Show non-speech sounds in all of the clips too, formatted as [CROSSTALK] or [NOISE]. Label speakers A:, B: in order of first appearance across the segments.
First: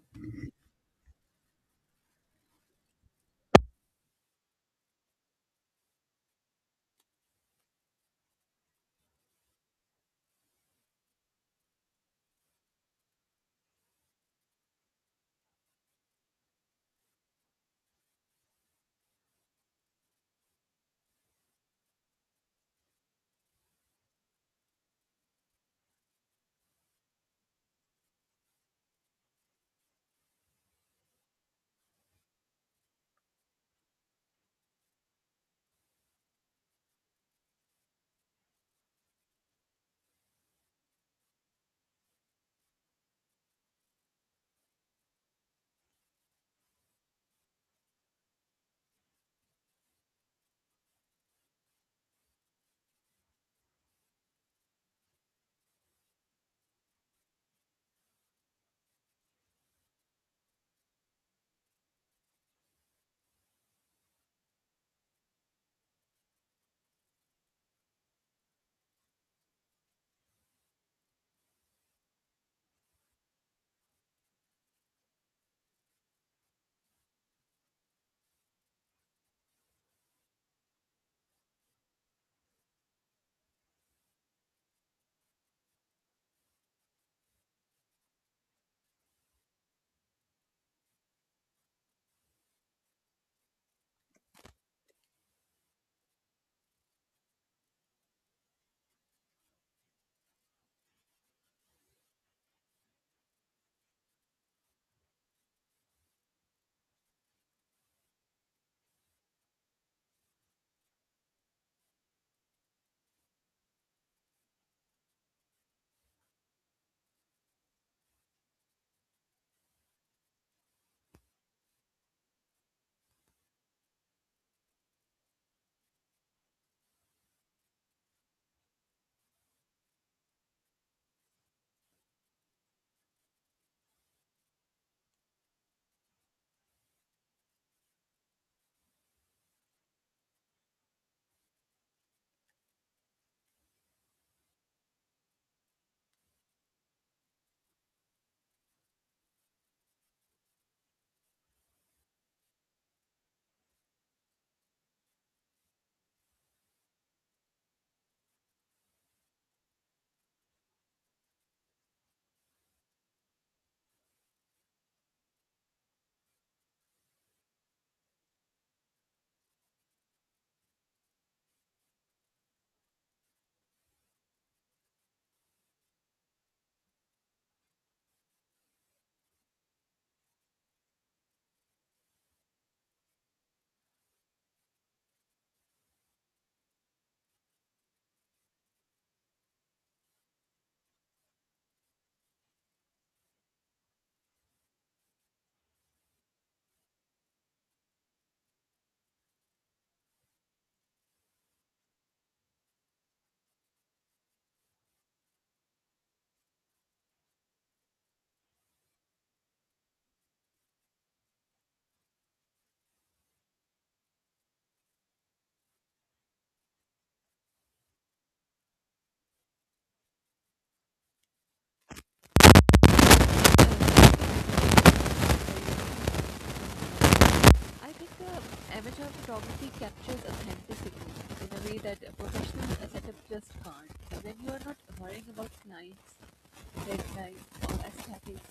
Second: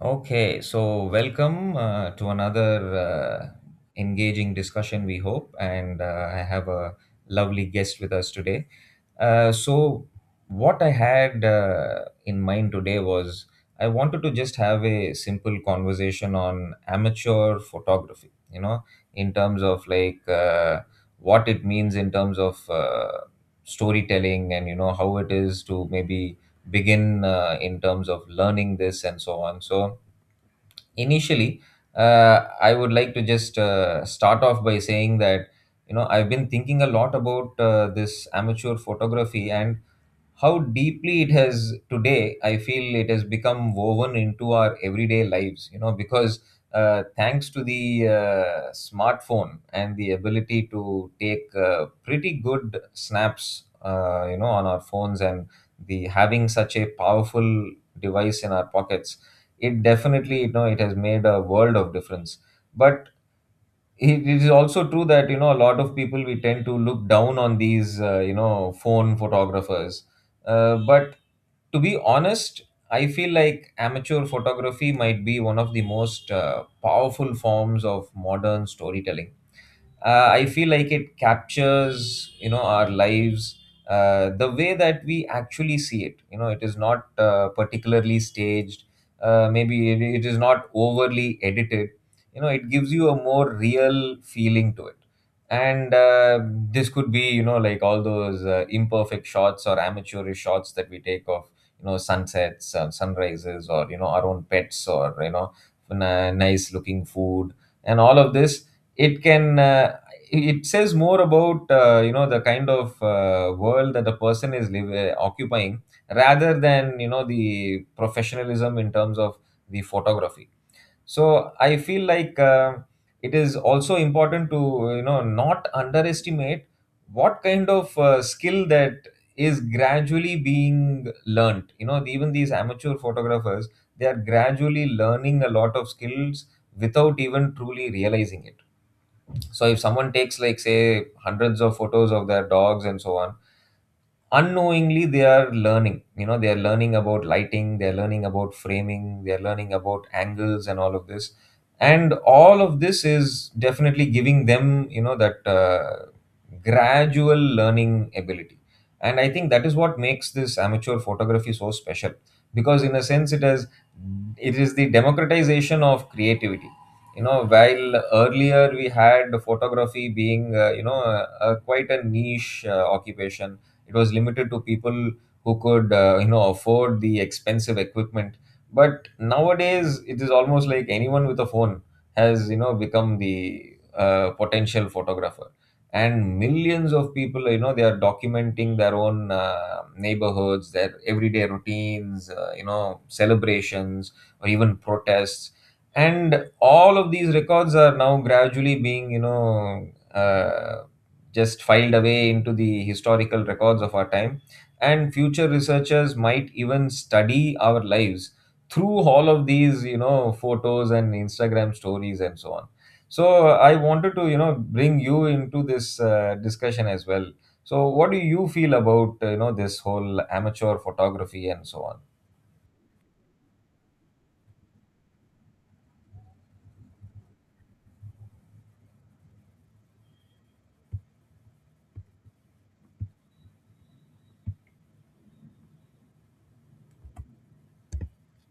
A: Okay, so welcome to another engaging discussion, we hope. And I have a lovely guest with us today. Uh, so, what I had in mind today was I wanted to just have a simple conversation on amateur photography, you know, in terms of what it means in terms of storytelling and, how it is to maybe begin in terms of learning this and so on. So, initially uh, I would like to just start off by saying that you know I've been thinking a lot about this amateur photography and how deeply it has today I feel it has become woven into our everyday lives you know because thanks to the smartphone and the ability to take pretty good snaps you know on our phones and the having such a powerful device in our pockets, it definitely you know it has made a world of difference. But it is also true that you know a lot of people we tend to look down on these you know phone photographers, but to be honest I feel like amateur photography might be one of the most powerful forms of modern storytelling. I feel like it captures you know our lives the way that we actually see it. You know, it is not particularly staged, maybe it is not overly edited. You know, it gives you a more real feeling to it. And This could be you know like all those imperfect shots or amateurish shots that we take of you know sunsets, sunrises, or you know our own pets, or you know nice looking food. And all of this, it can uh, it says more about you know the kind of world that the person is occupying, rather than you know the professionalism in terms of the photography. So I feel like it is also important to you know not underestimate what kind of skill that is gradually being learnt. You know, even these amateur photographers, they are gradually learning a lot of skills without even truly realizing it. So if someone takes like say hundreds of photos of their dogs and so on, unknowingly they are learning. You know, they are learning about lighting, they are learning about framing, they are learning about angles, and all of this. And all of this is definitely giving them you know that gradual learning ability. And I think that is what makes this amateur photography so special, because in a sense it is the democratization of creativity. You know, while earlier we had photography being you know a quite a niche occupation. It was limited to people who could, you know, afford the expensive equipment. But nowadays, it is almost like anyone with a phone has, you know, become the potential photographer. And millions of people, you know, they are documenting their own neighborhoods, their everyday routines, you know, celebrations, or even protests, and all of these records are now gradually being you know uh, just filed away into the historical records of our time. And future researchers might even study our lives through all of these, you know, photos and Instagram stories and so on. So I wanted to, you know, bring you into this discussion as well. So what do you feel about, you know, this whole amateur photography and so on?
B: I think the amateur photography captures authenticity in a way that a professional setup just can't. When you are not worrying about lights, deadlines, or aesthetics,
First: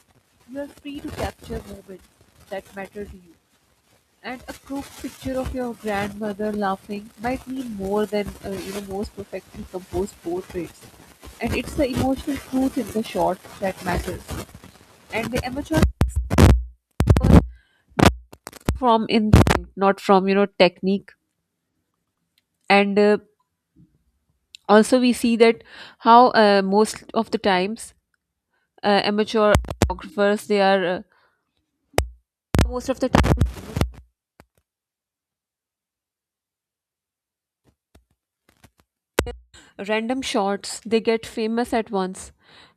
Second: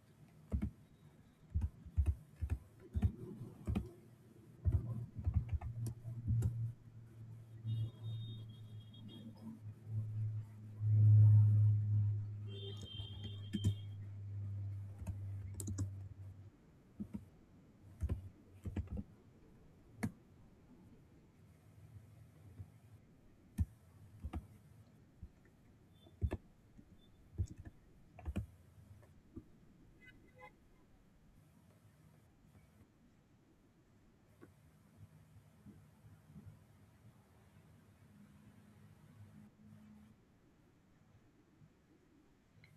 B: you are free to capture moments that matter to you. And a group picture of your grandmother laughing might mean more than most perfectly composed portraits. And it's the emotional truth in the shot that matters. And the amateur from instinct, not from technique. And also we see that how most of the times, amateur photographers, they are, most of the time, random shots, they get famous at once.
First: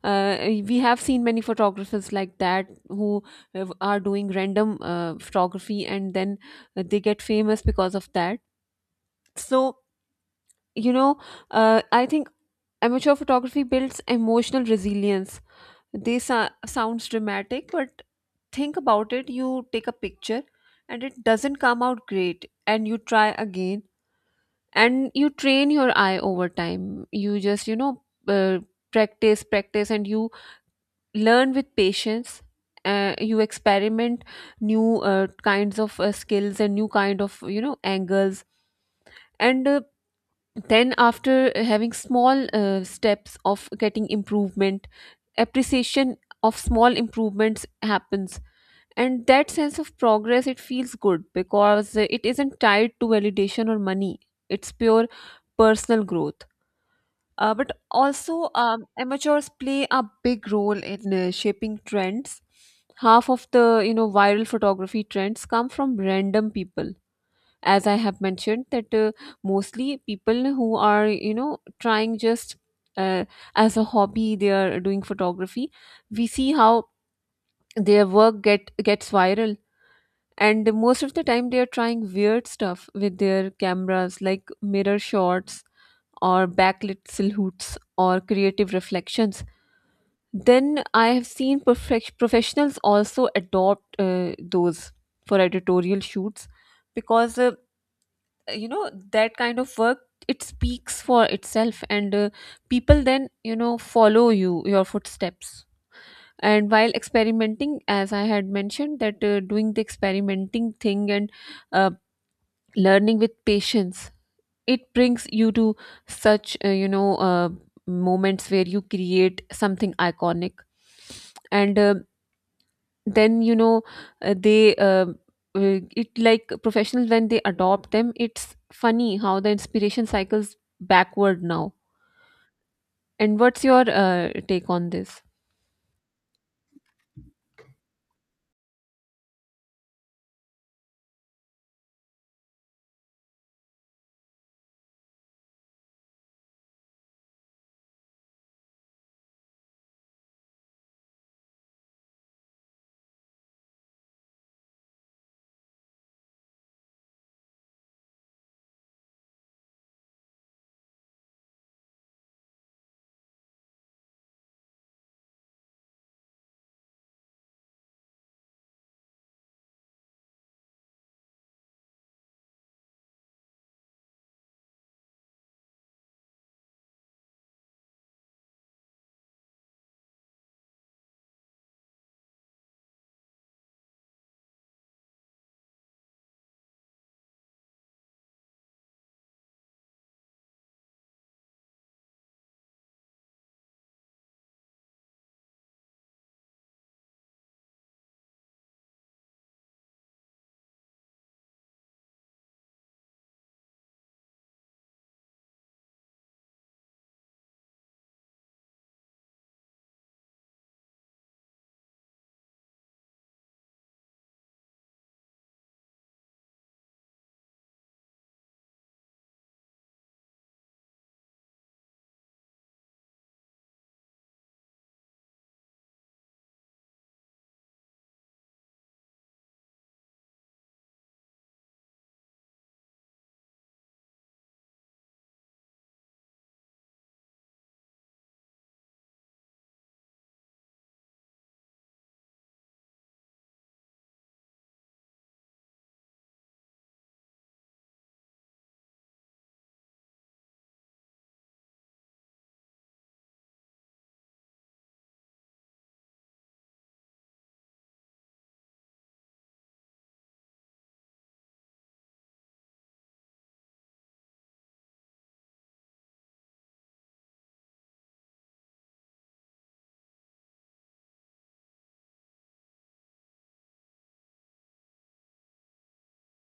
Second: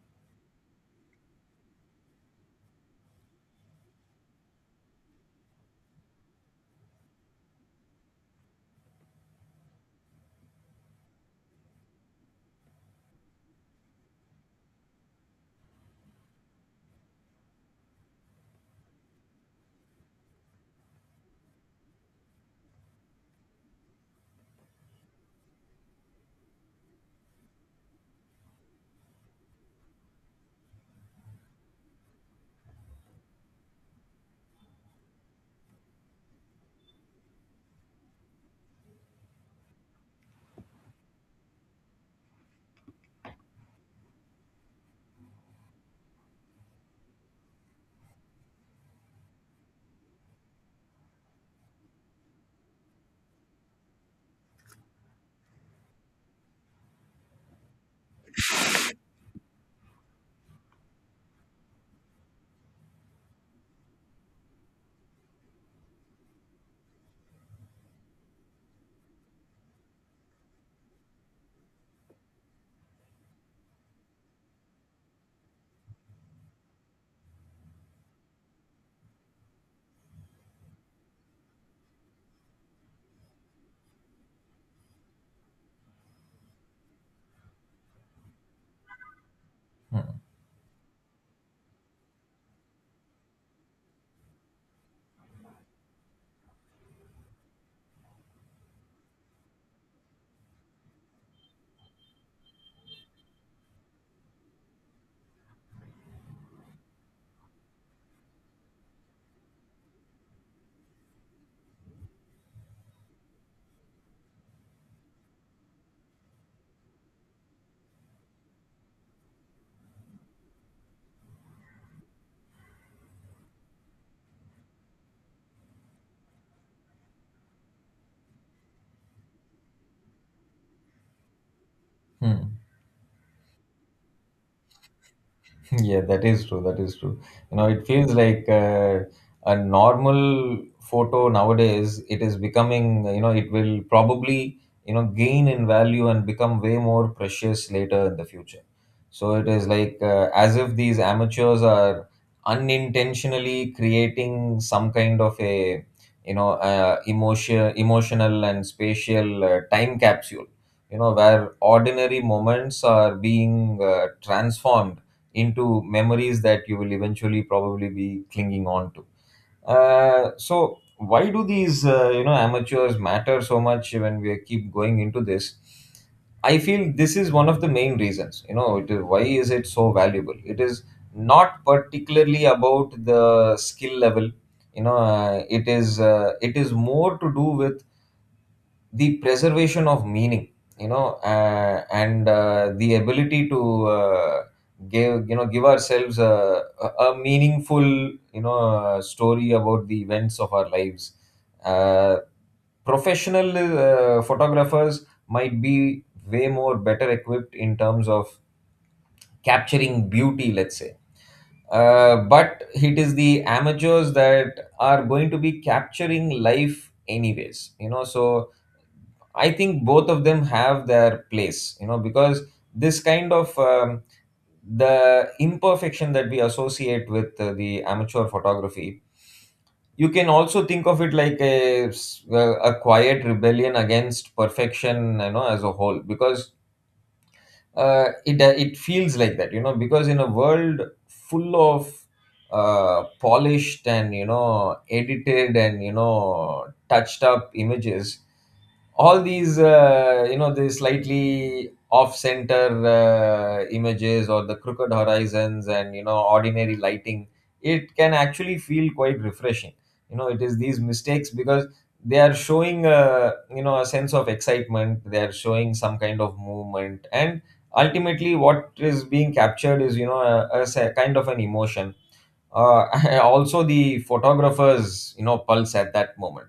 B: uh, we have seen many photographers like that who are doing random photography, and then they get famous because of that. so you know I think amateur photography builds emotional resilience. They sa- sounds dramatic, but think about it. You take a picture and it doesn't come out great, and you try again, and you train your eye over time. You just you know uh, practice, and you learn with patience. You experiment new kinds of skills and new kind of angles. And then, after having small steps of getting improvement, appreciation of small improvements happens. And that sense of progress, it feels good, because it isn't tied to validation or money. It's pure personal growth. But also, amateurs play a big role in shaping trends. Half of the viral photography trends come from random people. As I have mentioned, that mostly people who are, you know, trying just, uh, as a hobby, they are doing photography. We see how their work get gets viral, and most of the time they are trying weird stuff with their cameras, like mirror shots or backlit silhouettes or creative reflections. Then I have seen professionals also adopt those for editorial shoots, because that kind of work, it speaks for itself. And people then, you know, follow your footsteps. And while experimenting, as I had mentioned, that doing the experimenting thing and uh, learning with patience, it brings you to such, moments where you create something iconic. And then you know they it like professionals, when they adopt them, it's funny how the inspiration cycles backward now.
A: Hmm.
B: And what's your take on this?
A: [LAUGHS] Yeah, that is true. That is true. You know, it feels like a normal photo nowadays, it is becoming, you know, it will probably, you know, gain in value and become way more precious later in the future. So it is like as if these amateurs are unintentionally creating some kind of a, you know, emotional and spatial time capsule, you know, where ordinary moments are being transformed into memories that you will eventually probably be clinging on to. So why do these you know amateurs matter so much when we keep going into this? I feel this is one of the main reasons. You know, it is why is it so valuable? It is not particularly about the skill level. You know, it is more to do with the preservation of meaning, you know, and the ability to give you know give ourselves a meaningful you know story about the events of our lives. uh, Professional photographers might be way more better equipped in terms of capturing beauty let's say, but it is the amateurs that are going to be capturing life anyways, you know. So I think both of them have their place, you know, because this kind of the imperfection that we associate with the amateur photography, you can also think of it like a, s- a quiet rebellion against perfection, you know, as a whole. Because it feels like that, you know, because in a world full of polished and you know edited and you know touched up images, all these you know the slightly off center images or the crooked horizons and you know ordinary lighting, it can actually feel quite refreshing. You know, it is these mistakes, because they are showing you know a sense of excitement, they are showing some kind of movement, and ultimately what is being captured is you know kind of an emotion, uh, [LAUGHS] also the photographer's you know pulse at that moment.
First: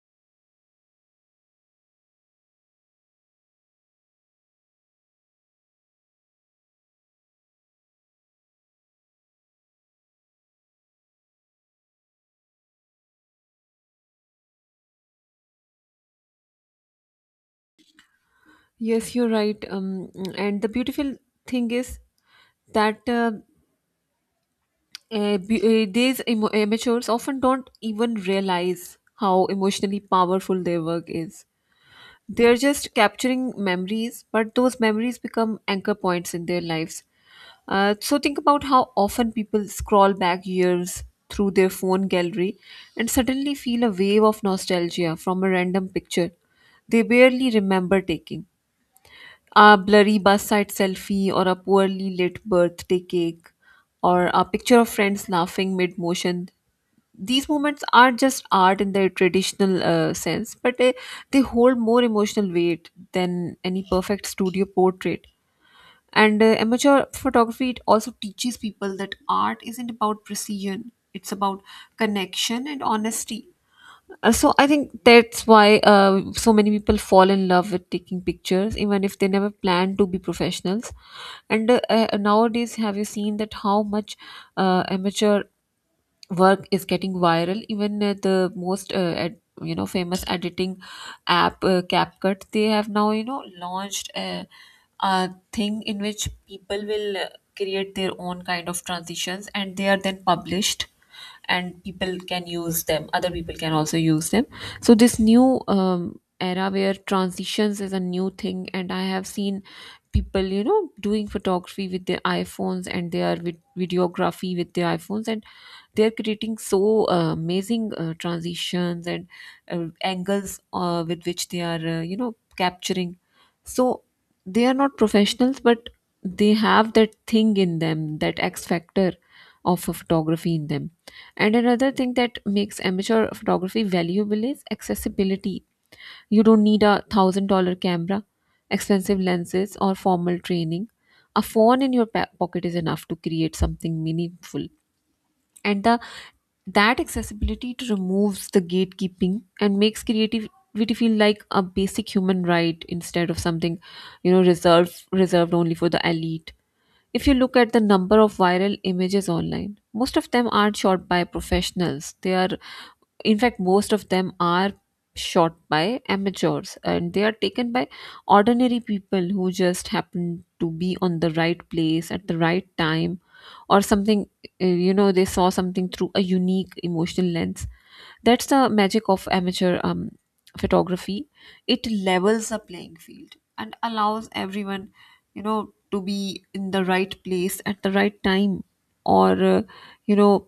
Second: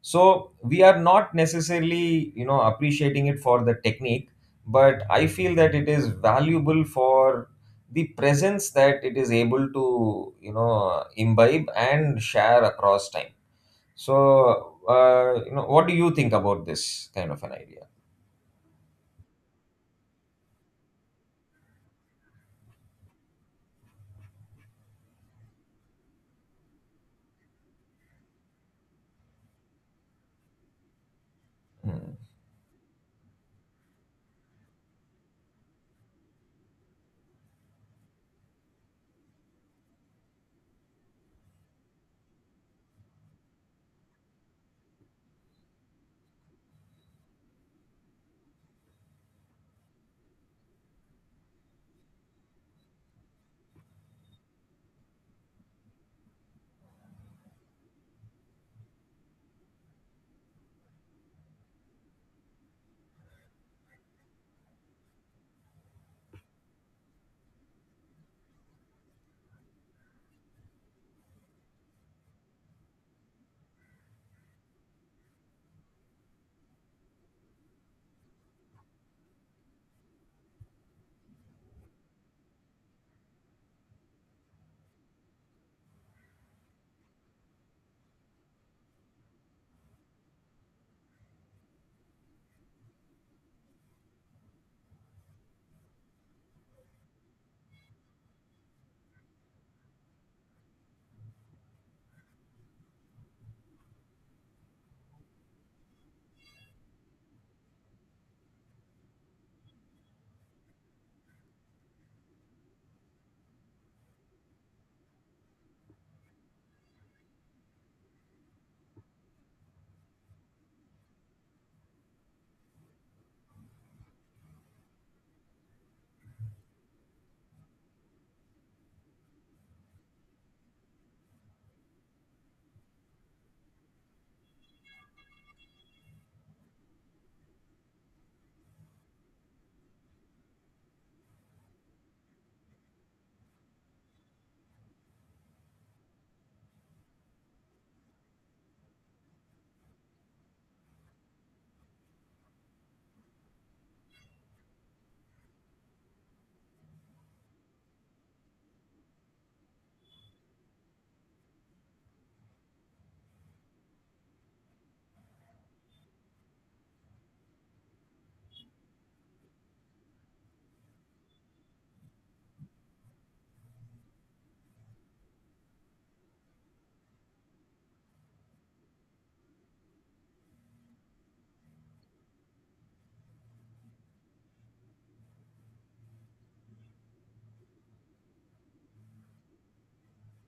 A: So we are not necessarily you know appreciating it for the technique, but I feel that it is valuable for the presence that it is able to you know imbibe and share across time. So you know what do you think about this kind of an idea?
B: Yes, you're right. And the beautiful thing is that bu- these I amateurs often don't even realize how emotionally powerful their work is.
A: Hmm.
B: They're just capturing memories, but those memories become anchor points in their lives. So think about how often people scroll back years through their phone gallery and suddenly feel a wave of nostalgia from a random picture they barely remember taking. A blurry bus side selfie, or a poorly lit birthday cake, or a picture of friends laughing mid motion, these moments aren't just art in their traditional sense, but they hold more emotional weight than any perfect studio portrait. And amateur photography, it also teaches people that art isn't about precision; it's about connection and honesty. So I think that's why so many people fall in love with taking pictures, even if they never plan to be professionals. And nowadays, have you seen that how much amateur work is getting viral? Even the most ad, you know, famous editing app, CapCut, they have now, you know, a thing in which people will create their own kind of transitions, and they are then published, and people can use them. Other people can also use them. So this new, era where transitions is a new thing, and I have seen people, you know, doing photography with their iPhones, and they are videography with their iPhones, and they're creating so amazing transitions and angles with which they are, you know, capturing. So they are not professionals, but they have that thing in them, that X factor of a photography in them. And another thing that makes amateur photography valuable is accessibility. You don't need a $1000 camera, expensive lenses, or formal training. A phone in your pocket is enough to create something meaningful. And the that accessibility to removes the gatekeeping and makes creativity feel like a basic human right instead of something, you know, reserved only for the elite. If you look at the number of viral images online, most of them aren't shot by professionals. They are, in fact, most of them are shot by amateurs, and they are taken by ordinary people who just happen to be on the right place at the right time, or something. You know, they saw something through a unique emotional lens. That's the magic of amateur, photography. It levels the playing field and allows everyone, you know, to be in the right place at the right time. Or you know,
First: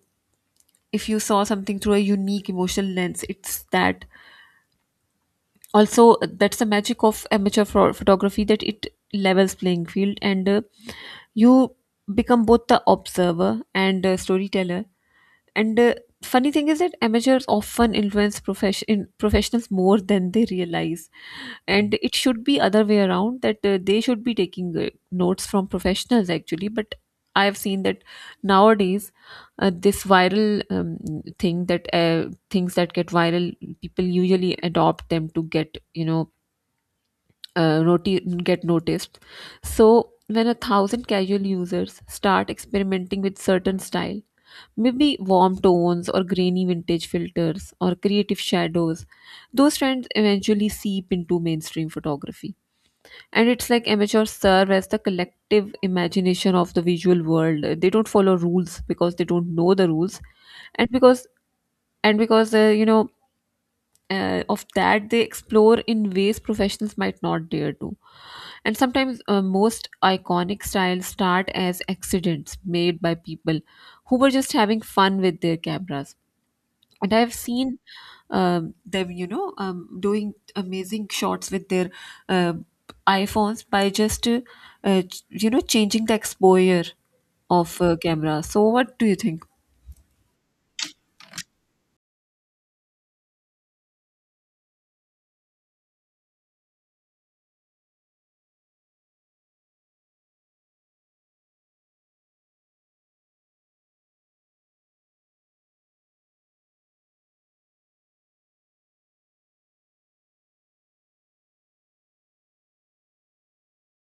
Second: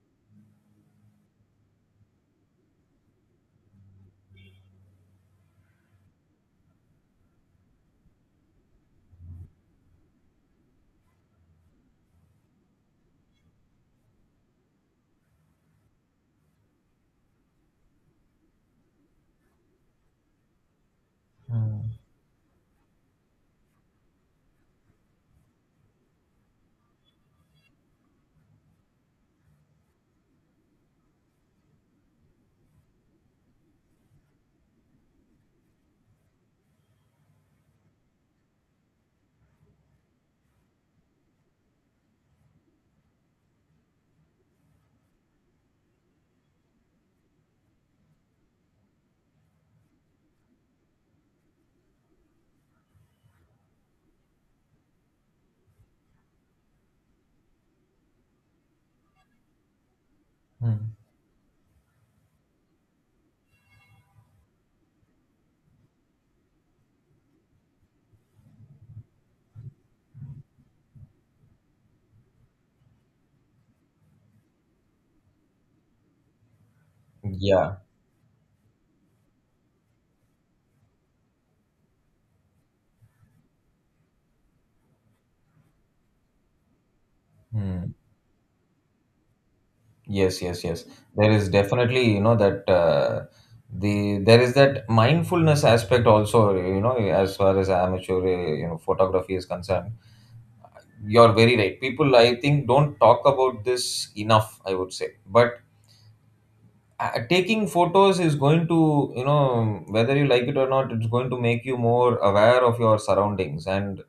B: if you saw something through a unique emotional lens, it's that. Also, that's the magic of amateur photography, that it levels playing field, and you become both the observer and storyteller. And funny thing is that amateurs often influence professionals more than they realize,
A: Hmm.
B: and it should be other way around, that they should be taking notes from professionals, actually. But I have seen that nowadays this viral, thing that, things that get viral, people usually adopt them to get, you know, get noticed. So, when a thousand casual users start experimenting with certain style, maybe warm tones or grainy vintage filters or creative shadows, those trends eventually seep into mainstream photography. And it's like amateurs serve as the collective imagination of the visual world. They don't follow rules because they don't know the rules, and
A: Hmm.
B: because and because of that, they explore in ways professionals might not dare to. And sometimes, most iconic styles start as accidents made by people who were just having fun with their cameras. And I've
A: Yeah.
B: seen, them, you know, doing amazing shots with their uh, iPhones, by just, you know, changing the exposure of camera. So what do you think?
A: Yes, yes, yes. There is definitely, you know, that there is that mindfulness aspect also, you know, as far as amateur, you know, photography is concerned. You're very right. People, I think, don't talk about this enough, I would say. But taking photos is going to, you know, whether you like it or not, it's going to make you more aware of your surroundings, and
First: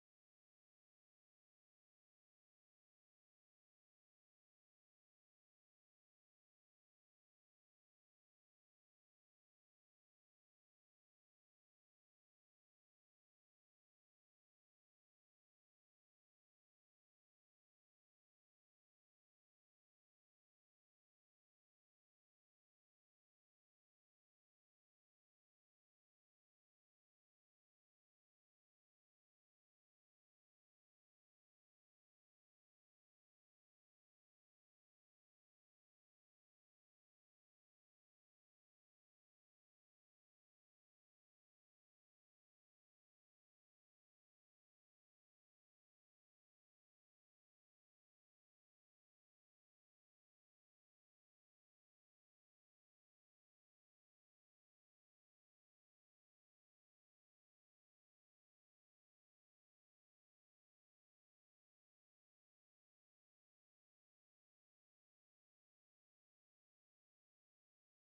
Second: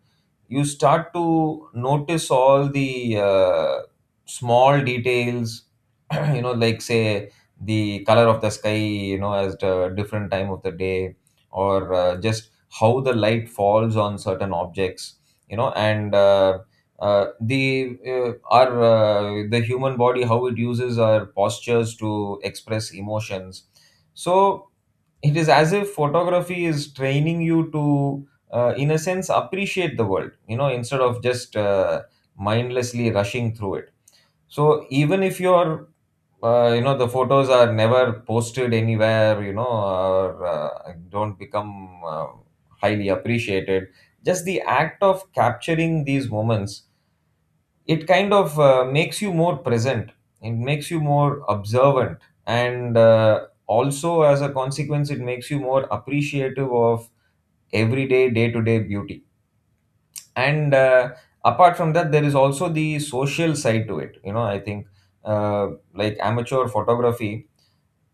A: you start to notice all the small details [CLEARS THROAT] you know like say the color of the sky you know as the different time of the day, or just how the light falls on certain objects, you know. And the our The human body, how it uses our postures to express emotions. So it is as if photography is training you to in a sense appreciate the world, you know, instead of just mindlessly rushing through it. So even if your you know the photos are never posted anywhere, you know, or don't become highly appreciated, just the act of capturing these moments, it kind of makes you more present, it makes you more observant, and also as a consequence it makes you more appreciative of everyday day-to-day beauty. And Apart from that, there is also the social side to it, you know, I think uh, like amateur photography,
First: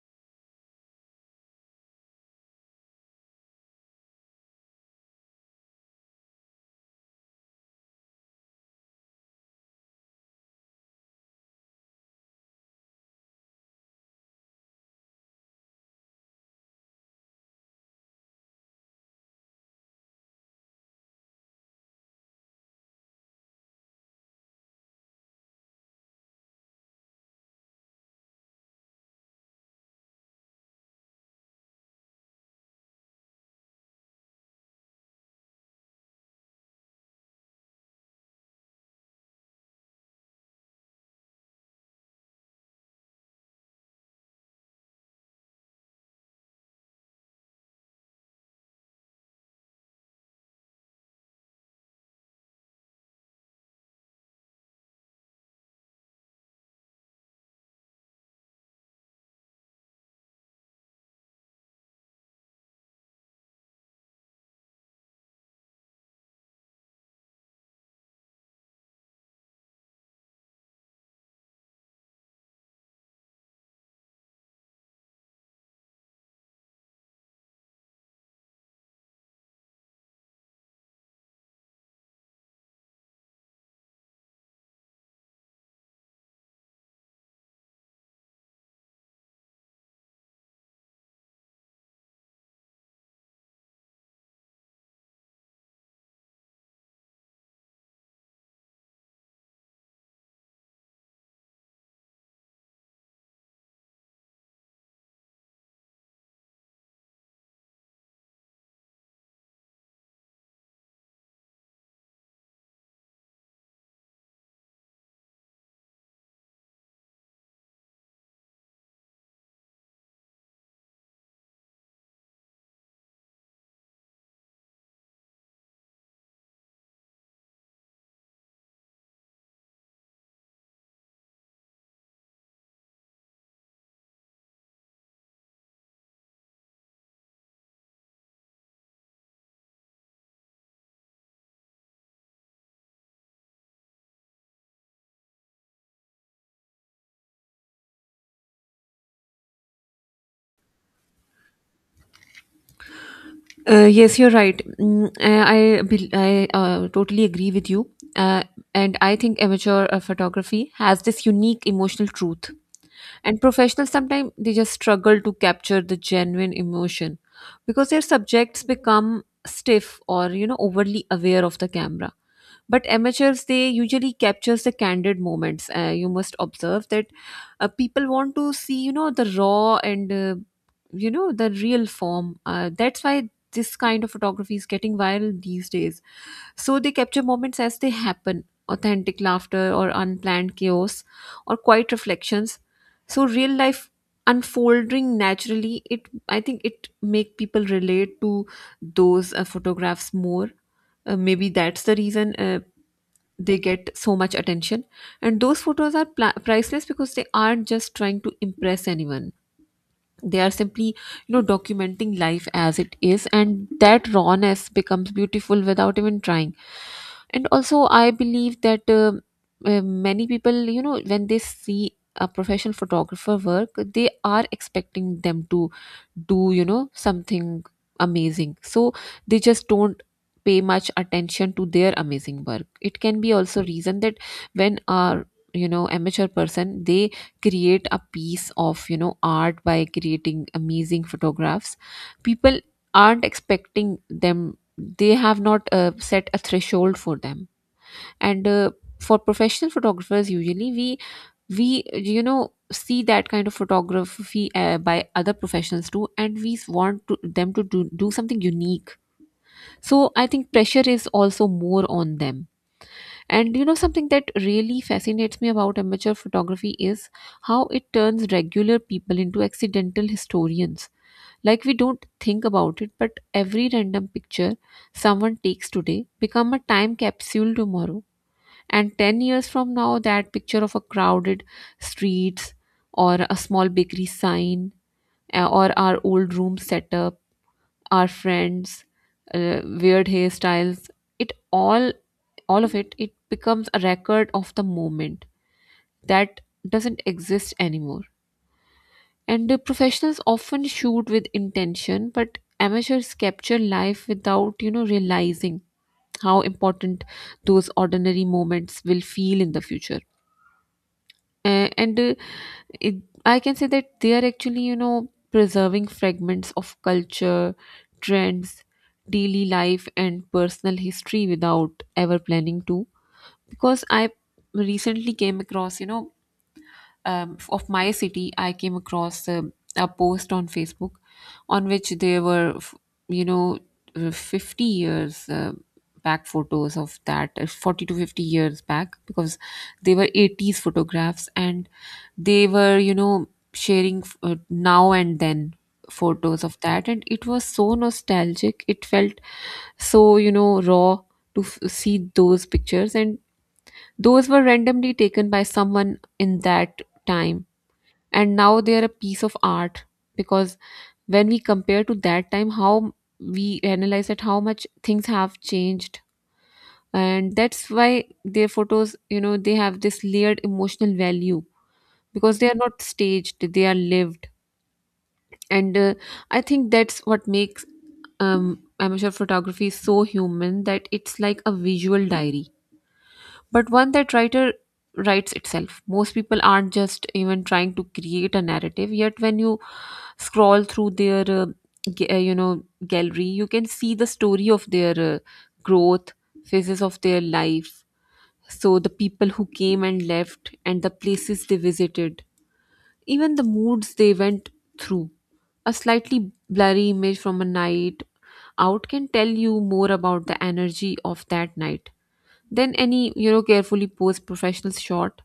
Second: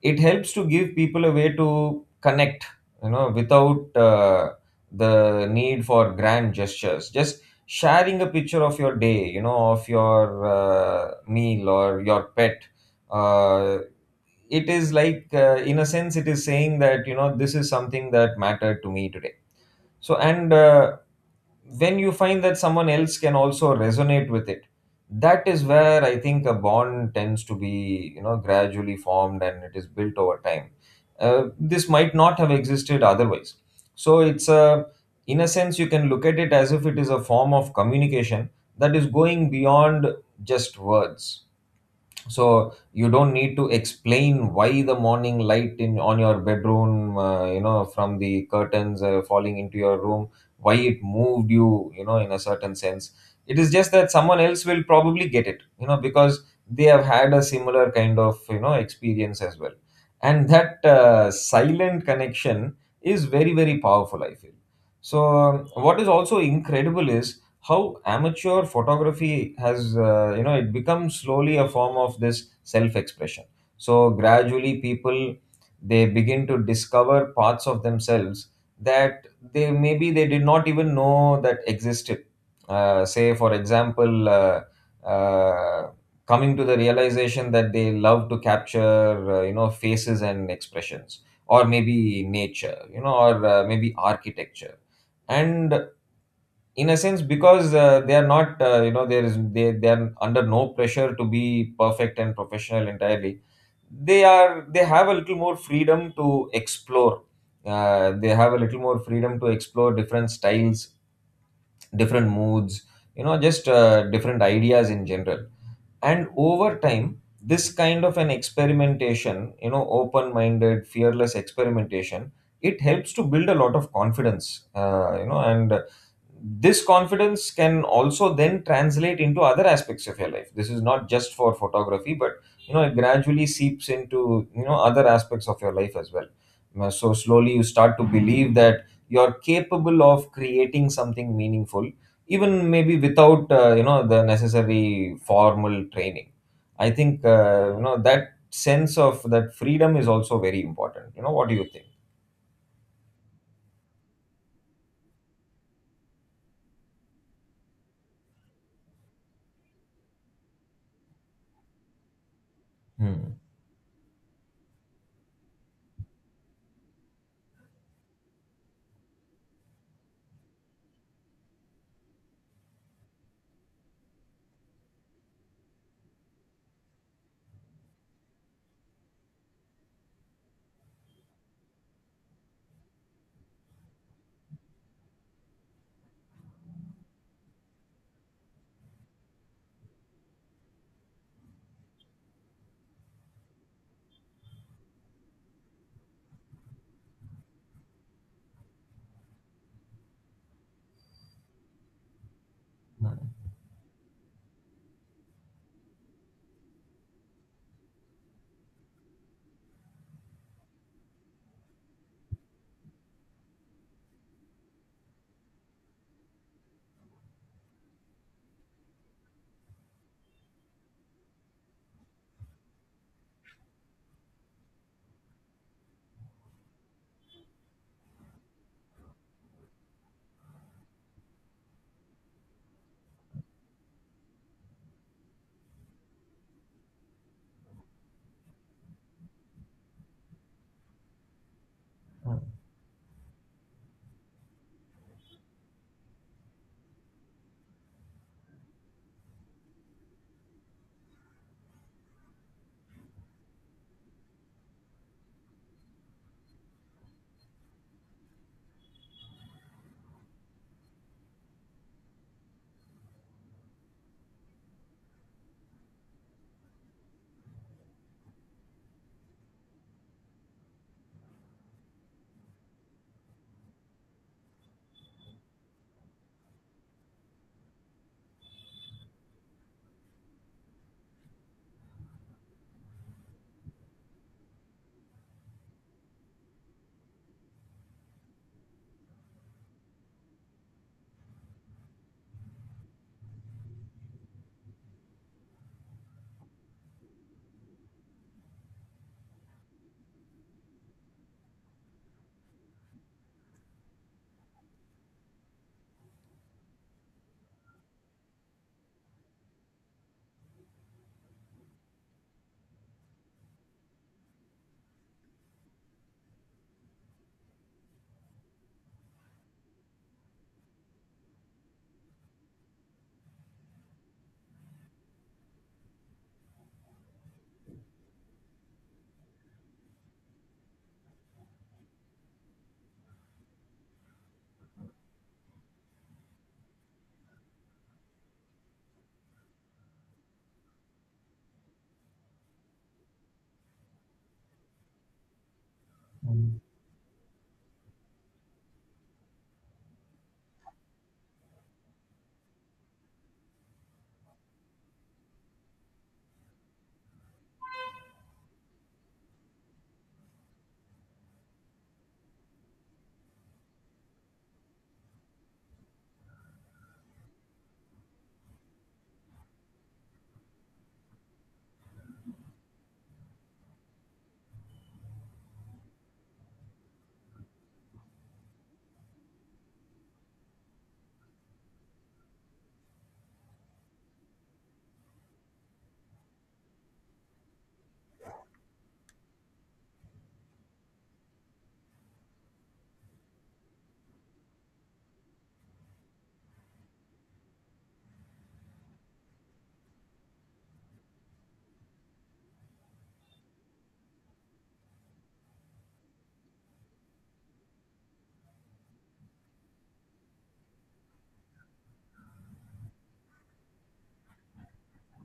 A: it helps to give people a way to connect, you know, without the need for grand gestures. Just sharing a picture of your day, you know, of your meal or your pet, uh, it is like in a sense it is saying that you know this is something that mattered to me today. So and uh, when you find that someone else can also resonate with it, that is where I think a bond tends to be you know gradually formed, and it is built over time. This might not have existed otherwise. So it's a, in a sense you can look at it as if it is a form of communication that is going beyond just words. So you don't need to explain why the morning light in on your bedroom you know from the curtains falling into your room, why it moved you, you know, in a certain sense. It is just that someone else will probably get it, you know, because they have had a similar kind of you know experience as well. And that silent connection is very very powerful, I feel. So what is also incredible is how amateur photography has you know it becomes slowly a form of this self expression. So gradually people, they begin to discover parts of themselves that they maybe they did not even know that existed. Say for example, uh, coming to the realization that they love to capture you know faces and expressions, or Maybe nature, you know, or maybe architecture. And in a sense, because they are not, you know there is they are under no pressure to be perfect and professional entirely. They have a little more freedom to explore. They have a little more freedom to explore different styles, different moods, you know, just different ideas in general. And over time, this kind of an experimentation, you know, open minded, fearless experimentation, it helps to build a lot of confidence, you know. And this confidence can also then translate into other aspects of your life. This is not just for photography, but you know, it gradually seeps into, you know, other aspects of your life as well. So slowly you start to believe that you're capable of creating something meaningful, even maybe without, you know, the necessary formal training. I think, you know, that sense of that freedom is also very important. You know what do you think?
B: Yes, you're right. Mm, I, I totally agree with you. Uh, and I think amateur photography has this unique emotional truth. And professionals sometimes, they just struggle to capture the genuine emotion because their subjects become stiff or, you know, overly aware of the camera. But amateurs, they usually captures the candid moments. You must observe that, people want to see, you know, the raw and, you know, the real form. That's why this kind of photography is getting viral these days. So they capture moments as they happen, authentic laughter or unplanned chaos or quiet reflections. So real life unfolding naturally, it I think it make people relate to those photographs more. Maybe that's the reason they get so much attention. And those photos are priceless because they aren't just trying to impress anyone. They are simply, you know, documenting life as it is, and that rawness becomes beautiful without even trying. And also I believe that, many people, you know, when they see a professional photographer work, they are expecting them to do, you know, something amazing. So they just don't pay much attention to their amazing work. It can be also reason that when our, you know, amateur person, they create a piece of, you know, art by creating amazing photographs, people aren't expecting them. They have not, set a threshold for them. And for professional photographers, usually we, you know, see that kind of photography by other professionals too, and we want to, them to do something unique. So I think pressure is also more on them. And you know, something that really fascinates me about amateur photography is how it turns regular people into accidental historians. Like, we don't think about it, but every random picture someone takes today become a time capsule tomorrow. And 10 years from now, that picture of a crowded streets, or a small bakery sign, or our old room setup, our friends, weird hairstyles, it all, all of it, it becomes a record of the moment that doesn't exist anymore. And the professionals often shoot with intention, but amateurs capture life without, you know, realizing how important those ordinary moments will feel in the future. Uh, and uh, it, I can say that they are actually, you know, preserving fragments of culture, trends, daily life, and personal history without ever planning to. Because I recently came across, of my city, I came across a post on Facebook on which there were, you know, 50 years back photos of that, 40 to 50 years back, because they were 80s photographs and they were, sharing now and then photos
A: Hmm.
B: of that. And it was so nostalgic. It felt so, raw to see those pictures. And those were randomly taken by someone in that time, and now they are a piece of art, because when we compare to that time, how we analyze that, how much things have changed. And that's why their photos, they have this layered emotional value, because they are not staged, they are lived. And I think that's what makes um amateur photography so human, that it's like a visual diary, but one that writer writes itself. Most people aren't just even trying to create a narrative. Yet when you scroll through their gallery, you can see the story of their growth, phases of their life. So the people who came and left, and the places they visited, even the moods they went through. A slightly blurry image from a night out can tell you more about the energy of that night than any, carefully posed professional shot.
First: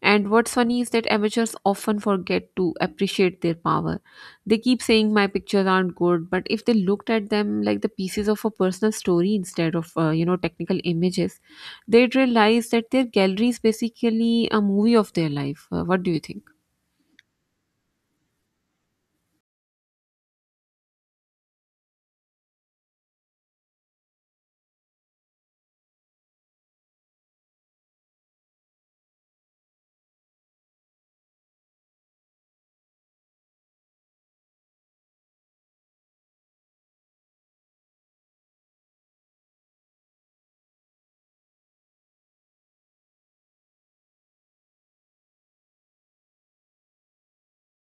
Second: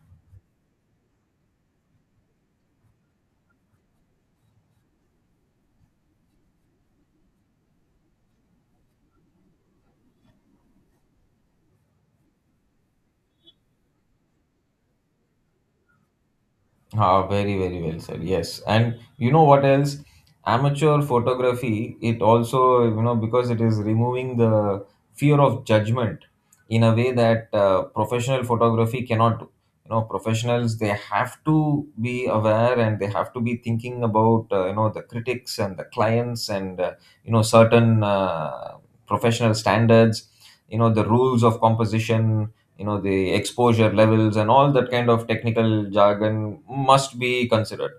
B: And what's funny is that amateurs often forget to appreciate their power. They keep saying my pictures aren't good, but if they looked at them like the pieces of a personal story instead of, technical images, they'd realize that their gallery is basically a movie of their life. What do you think?
A: Ah, very, very well said. Yes. And you know what else? Amateur photography, it also, you know, because it is removing the fear of judgment in a way that professional photography cannot do. You know, professionals, they have to be aware and they have to be thinking about, you know, the critics and the clients, and, you know, certain professional standards, you know, the rules of composition, you know, the exposure levels, and all that kind of technical jargon must be considered.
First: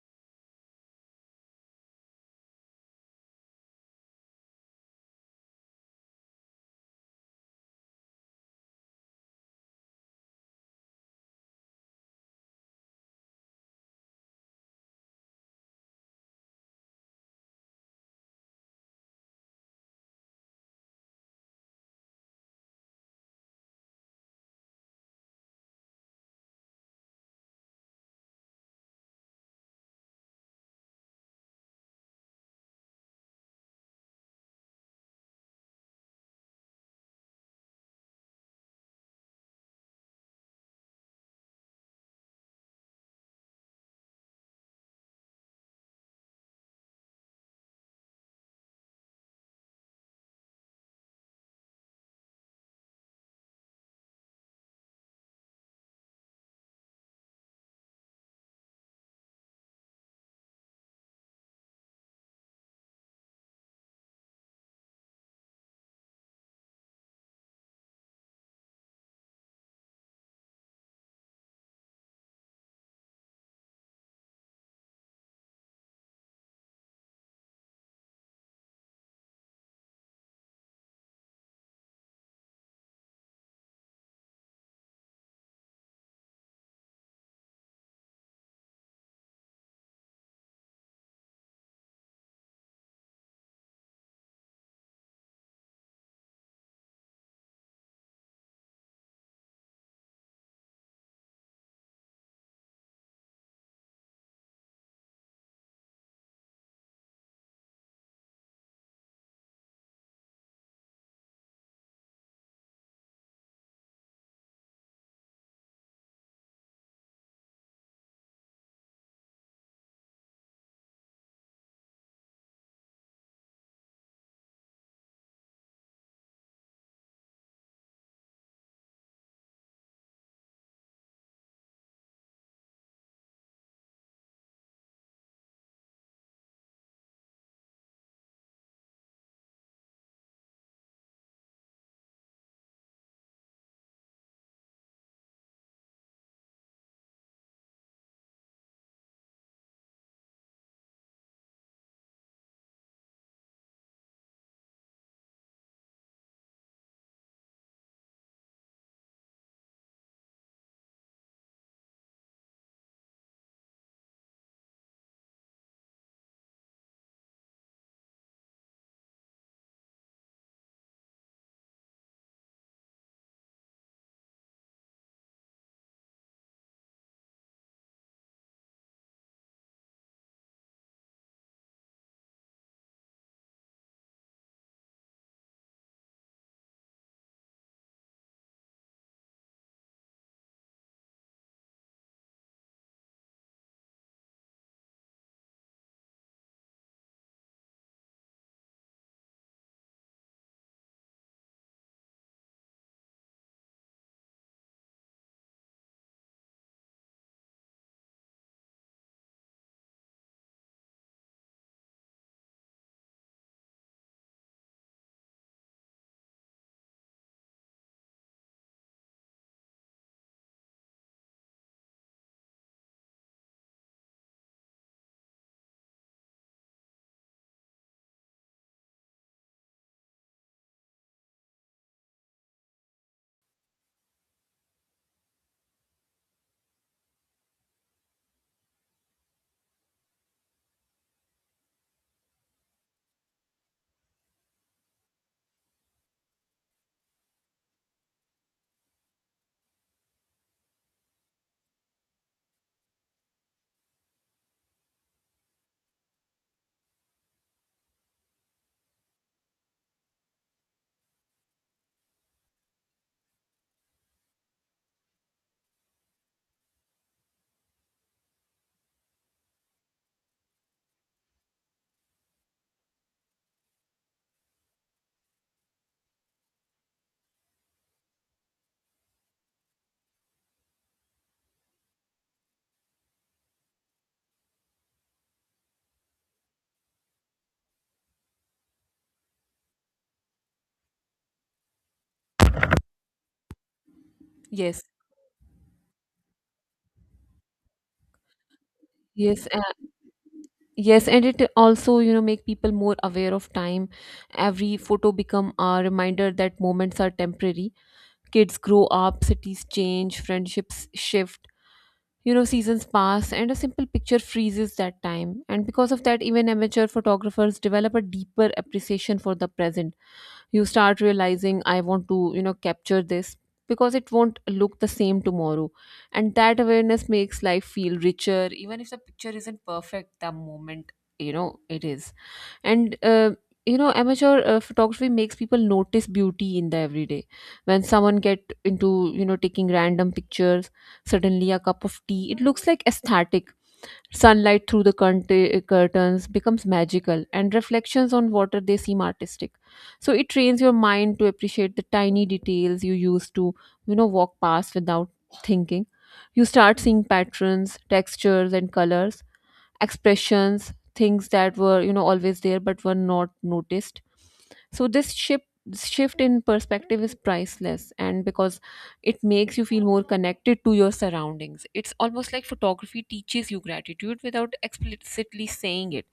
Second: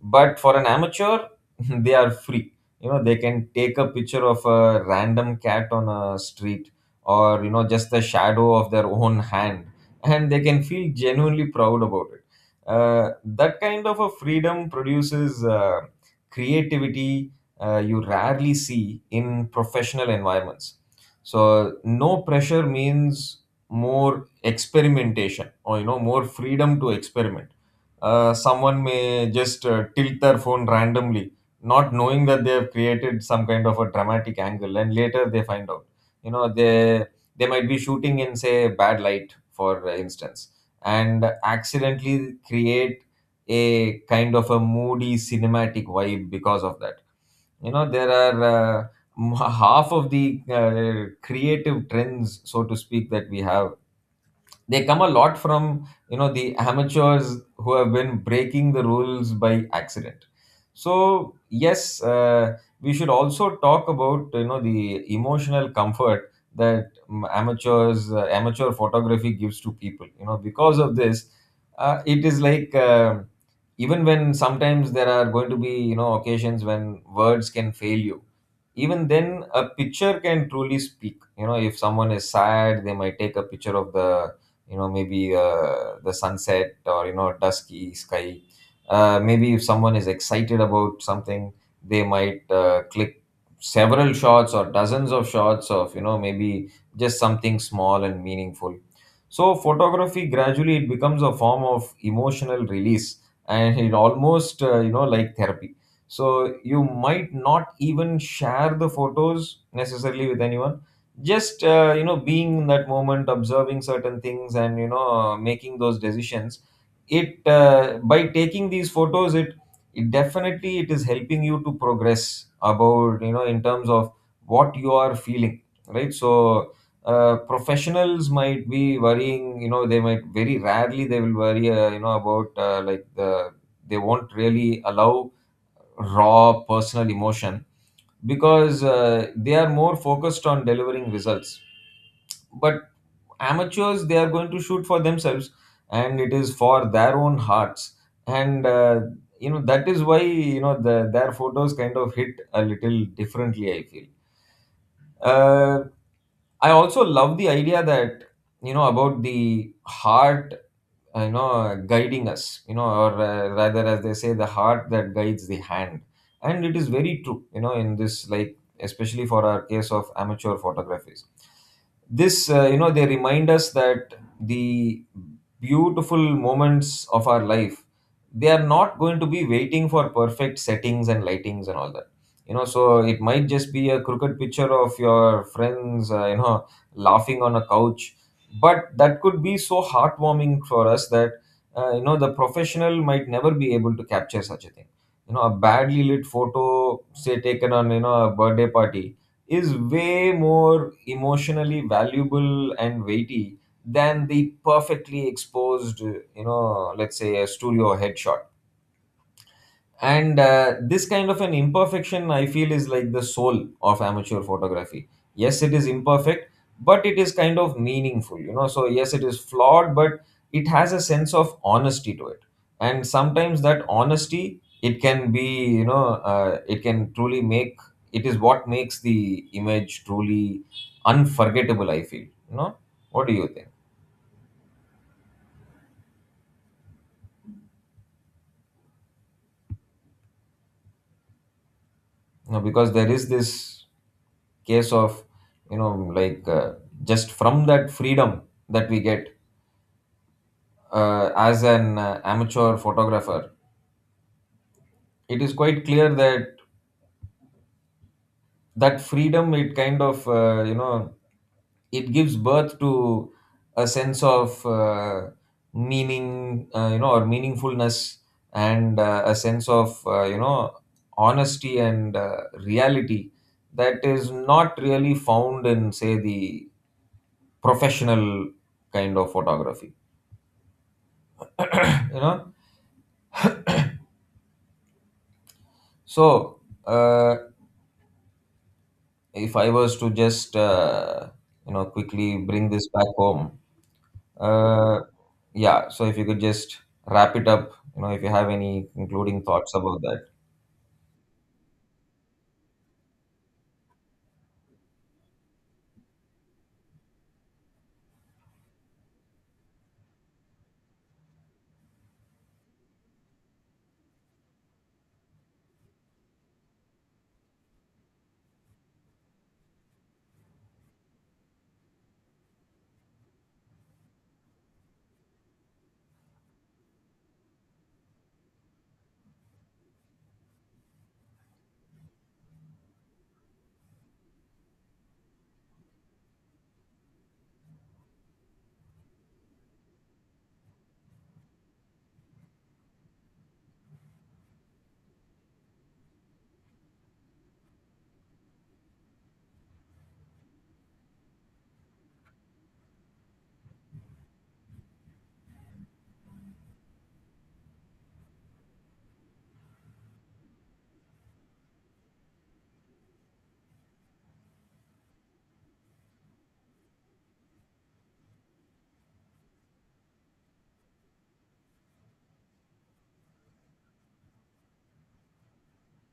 A: But for an amateur, [LAUGHS] they are free. You know, they can take a picture of a random cat on a street, or you know, just the shadow of their own hand, [LAUGHS] and they can feel genuinely proud about it. That kind of a freedom produces creativity you rarely see in professional environments. So no pressure means more experimentation, or you know, more freedom to experiment. Someone may just tilt their phone randomly, not knowing that they have created some kind of a dramatic angle, and later they find out. You know, they might be shooting in say bad light, for instance, and accidentally create a kind of a moody cinematic vibe because of that. You know, there are, half of the creative trends, so to speak, that we have, they come a lot from, you know, the amateurs who have been breaking the rules by accident. So yes, we should also talk about, you know, the emotional comfort that amateur photography gives to people, you know, because of this, it is like, even when sometimes there are going to be, you know, occasions when words can fail you, even then a picture can truly speak. You know, if someone is sad, they might take a picture of the, you know, maybe the sunset, or you know, dusky sky. Maybe if someone is excited about something, they might click several shots or dozens of shots of, you know, maybe just something small and meaningful. So photography gradually, it becomes a form of emotional release, and it almost, you know, like therapy. So you might not even share the photos necessarily with anyone, just, you know, being in that moment, observing certain things, and you know, making those decisions. It By taking these photos, it definitely, it is helping you to progress about, you know, in terms of what you are feeling, right? So professionals might be worrying, you know, they might, very rarely they will worry, you know, about, they won't really allow raw personal emotion, because they are more focused on delivering results. But amateurs, they are going to shoot for themselves, and it is for their own hearts. And you know, that is why, you know, their photos kind of hit a little differently, I feel. uh, I also love the idea that, you know, about the heart you know, guiding us, you know, or rather, as they say, the heart that guides the hand. And it is very true, you know, in this, like especially for our case of amateur photographies. This You know, they remind us that the beautiful moments of our life, they are not going to be waiting for perfect settings and lightings and all that. You know, so it might just be a crooked picture of your friends, you know, laughing on a couch, but that could be so heartwarming for us that, you know, the professional might never be able to capture such a thing. You know, a badly lit photo, say taken on, you know, a birthday party, is way more emotionally valuable and weighty than the perfectly exposed, you know, let's say, a studio headshot. And this kind of an imperfection, I feel, is like the soul of amateur photography. Yes, it is imperfect, but it is kind of meaningful, you know. So yes, it is flawed, but it has a sense of honesty to it. And sometimes that honesty, it can be, you know uh, it can truly make it is what makes the image truly unforgettable, I feel, you know. What do you think? You know, because there is this case of, you know, just from that freedom that we get as an amateur photographer, it is quite clear that that freedom, it kind of, you know, it gives birth to a sense of meaning, you know, or meaningfulness, and a sense of, you know, honesty and reality that is not really found in, say, the professional kind of photography, you know. So uh, if I was to just, you know, quickly bring this back home,
B: Yes.
A: uh, yeah, so if you could just wrap it up, you know, if you have any concluding
B: Yes,
A: thoughts about that.
B: yes, and it also, make people more aware of time. Every photo become a reminder that moments are temporary. Kids grow up, cities change, friendships shift, seasons pass, and a simple picture freezes that time. And because of that, even amateur photographers develop a deeper appreciation for the present. You start realizing, I want to, capture this because it won't look the same tomorrow. And that awareness makes life feel richer, even if the picture isn't perfect the moment, it is. And you know amateur photography makes people notice beauty in the everyday. When someone get into taking random pictures, suddenly a cup of tea it looks like aesthetic, sunlight through the curtains becomes magical, and reflections on water they seem artistic. So it trains your mind to appreciate the tiny details you used to, walk past without thinking. You start seeing patterns, textures and colors, expressions, things that were, always there but were not noticed. So this shift in perspective is priceless, and because it makes you feel more connected to your surroundings, it's almost like photography teaches you gratitude without explicitly saying it.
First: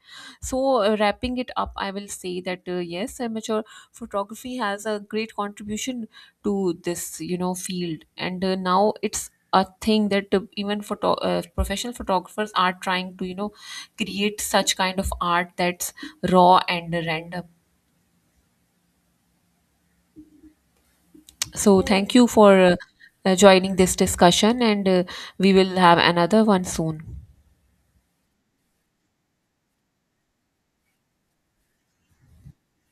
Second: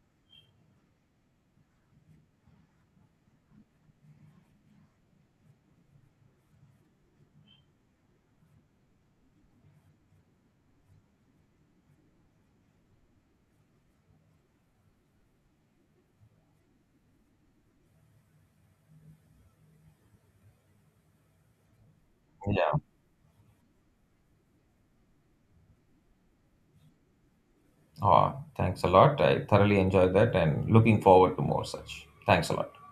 B: So wrapping it up, I will say that yes, amateur photography has a great contribution to this, field. And now it's a thing that even photo professional photographers are trying to, create such kind of art that's raw and random. So, thank you for
A: Yeah.
B: joining this discussion, and we will have another one soon.
A: Oh, thanks a lot. I thoroughly enjoyed that, and looking forward to more such. Thanks a lot.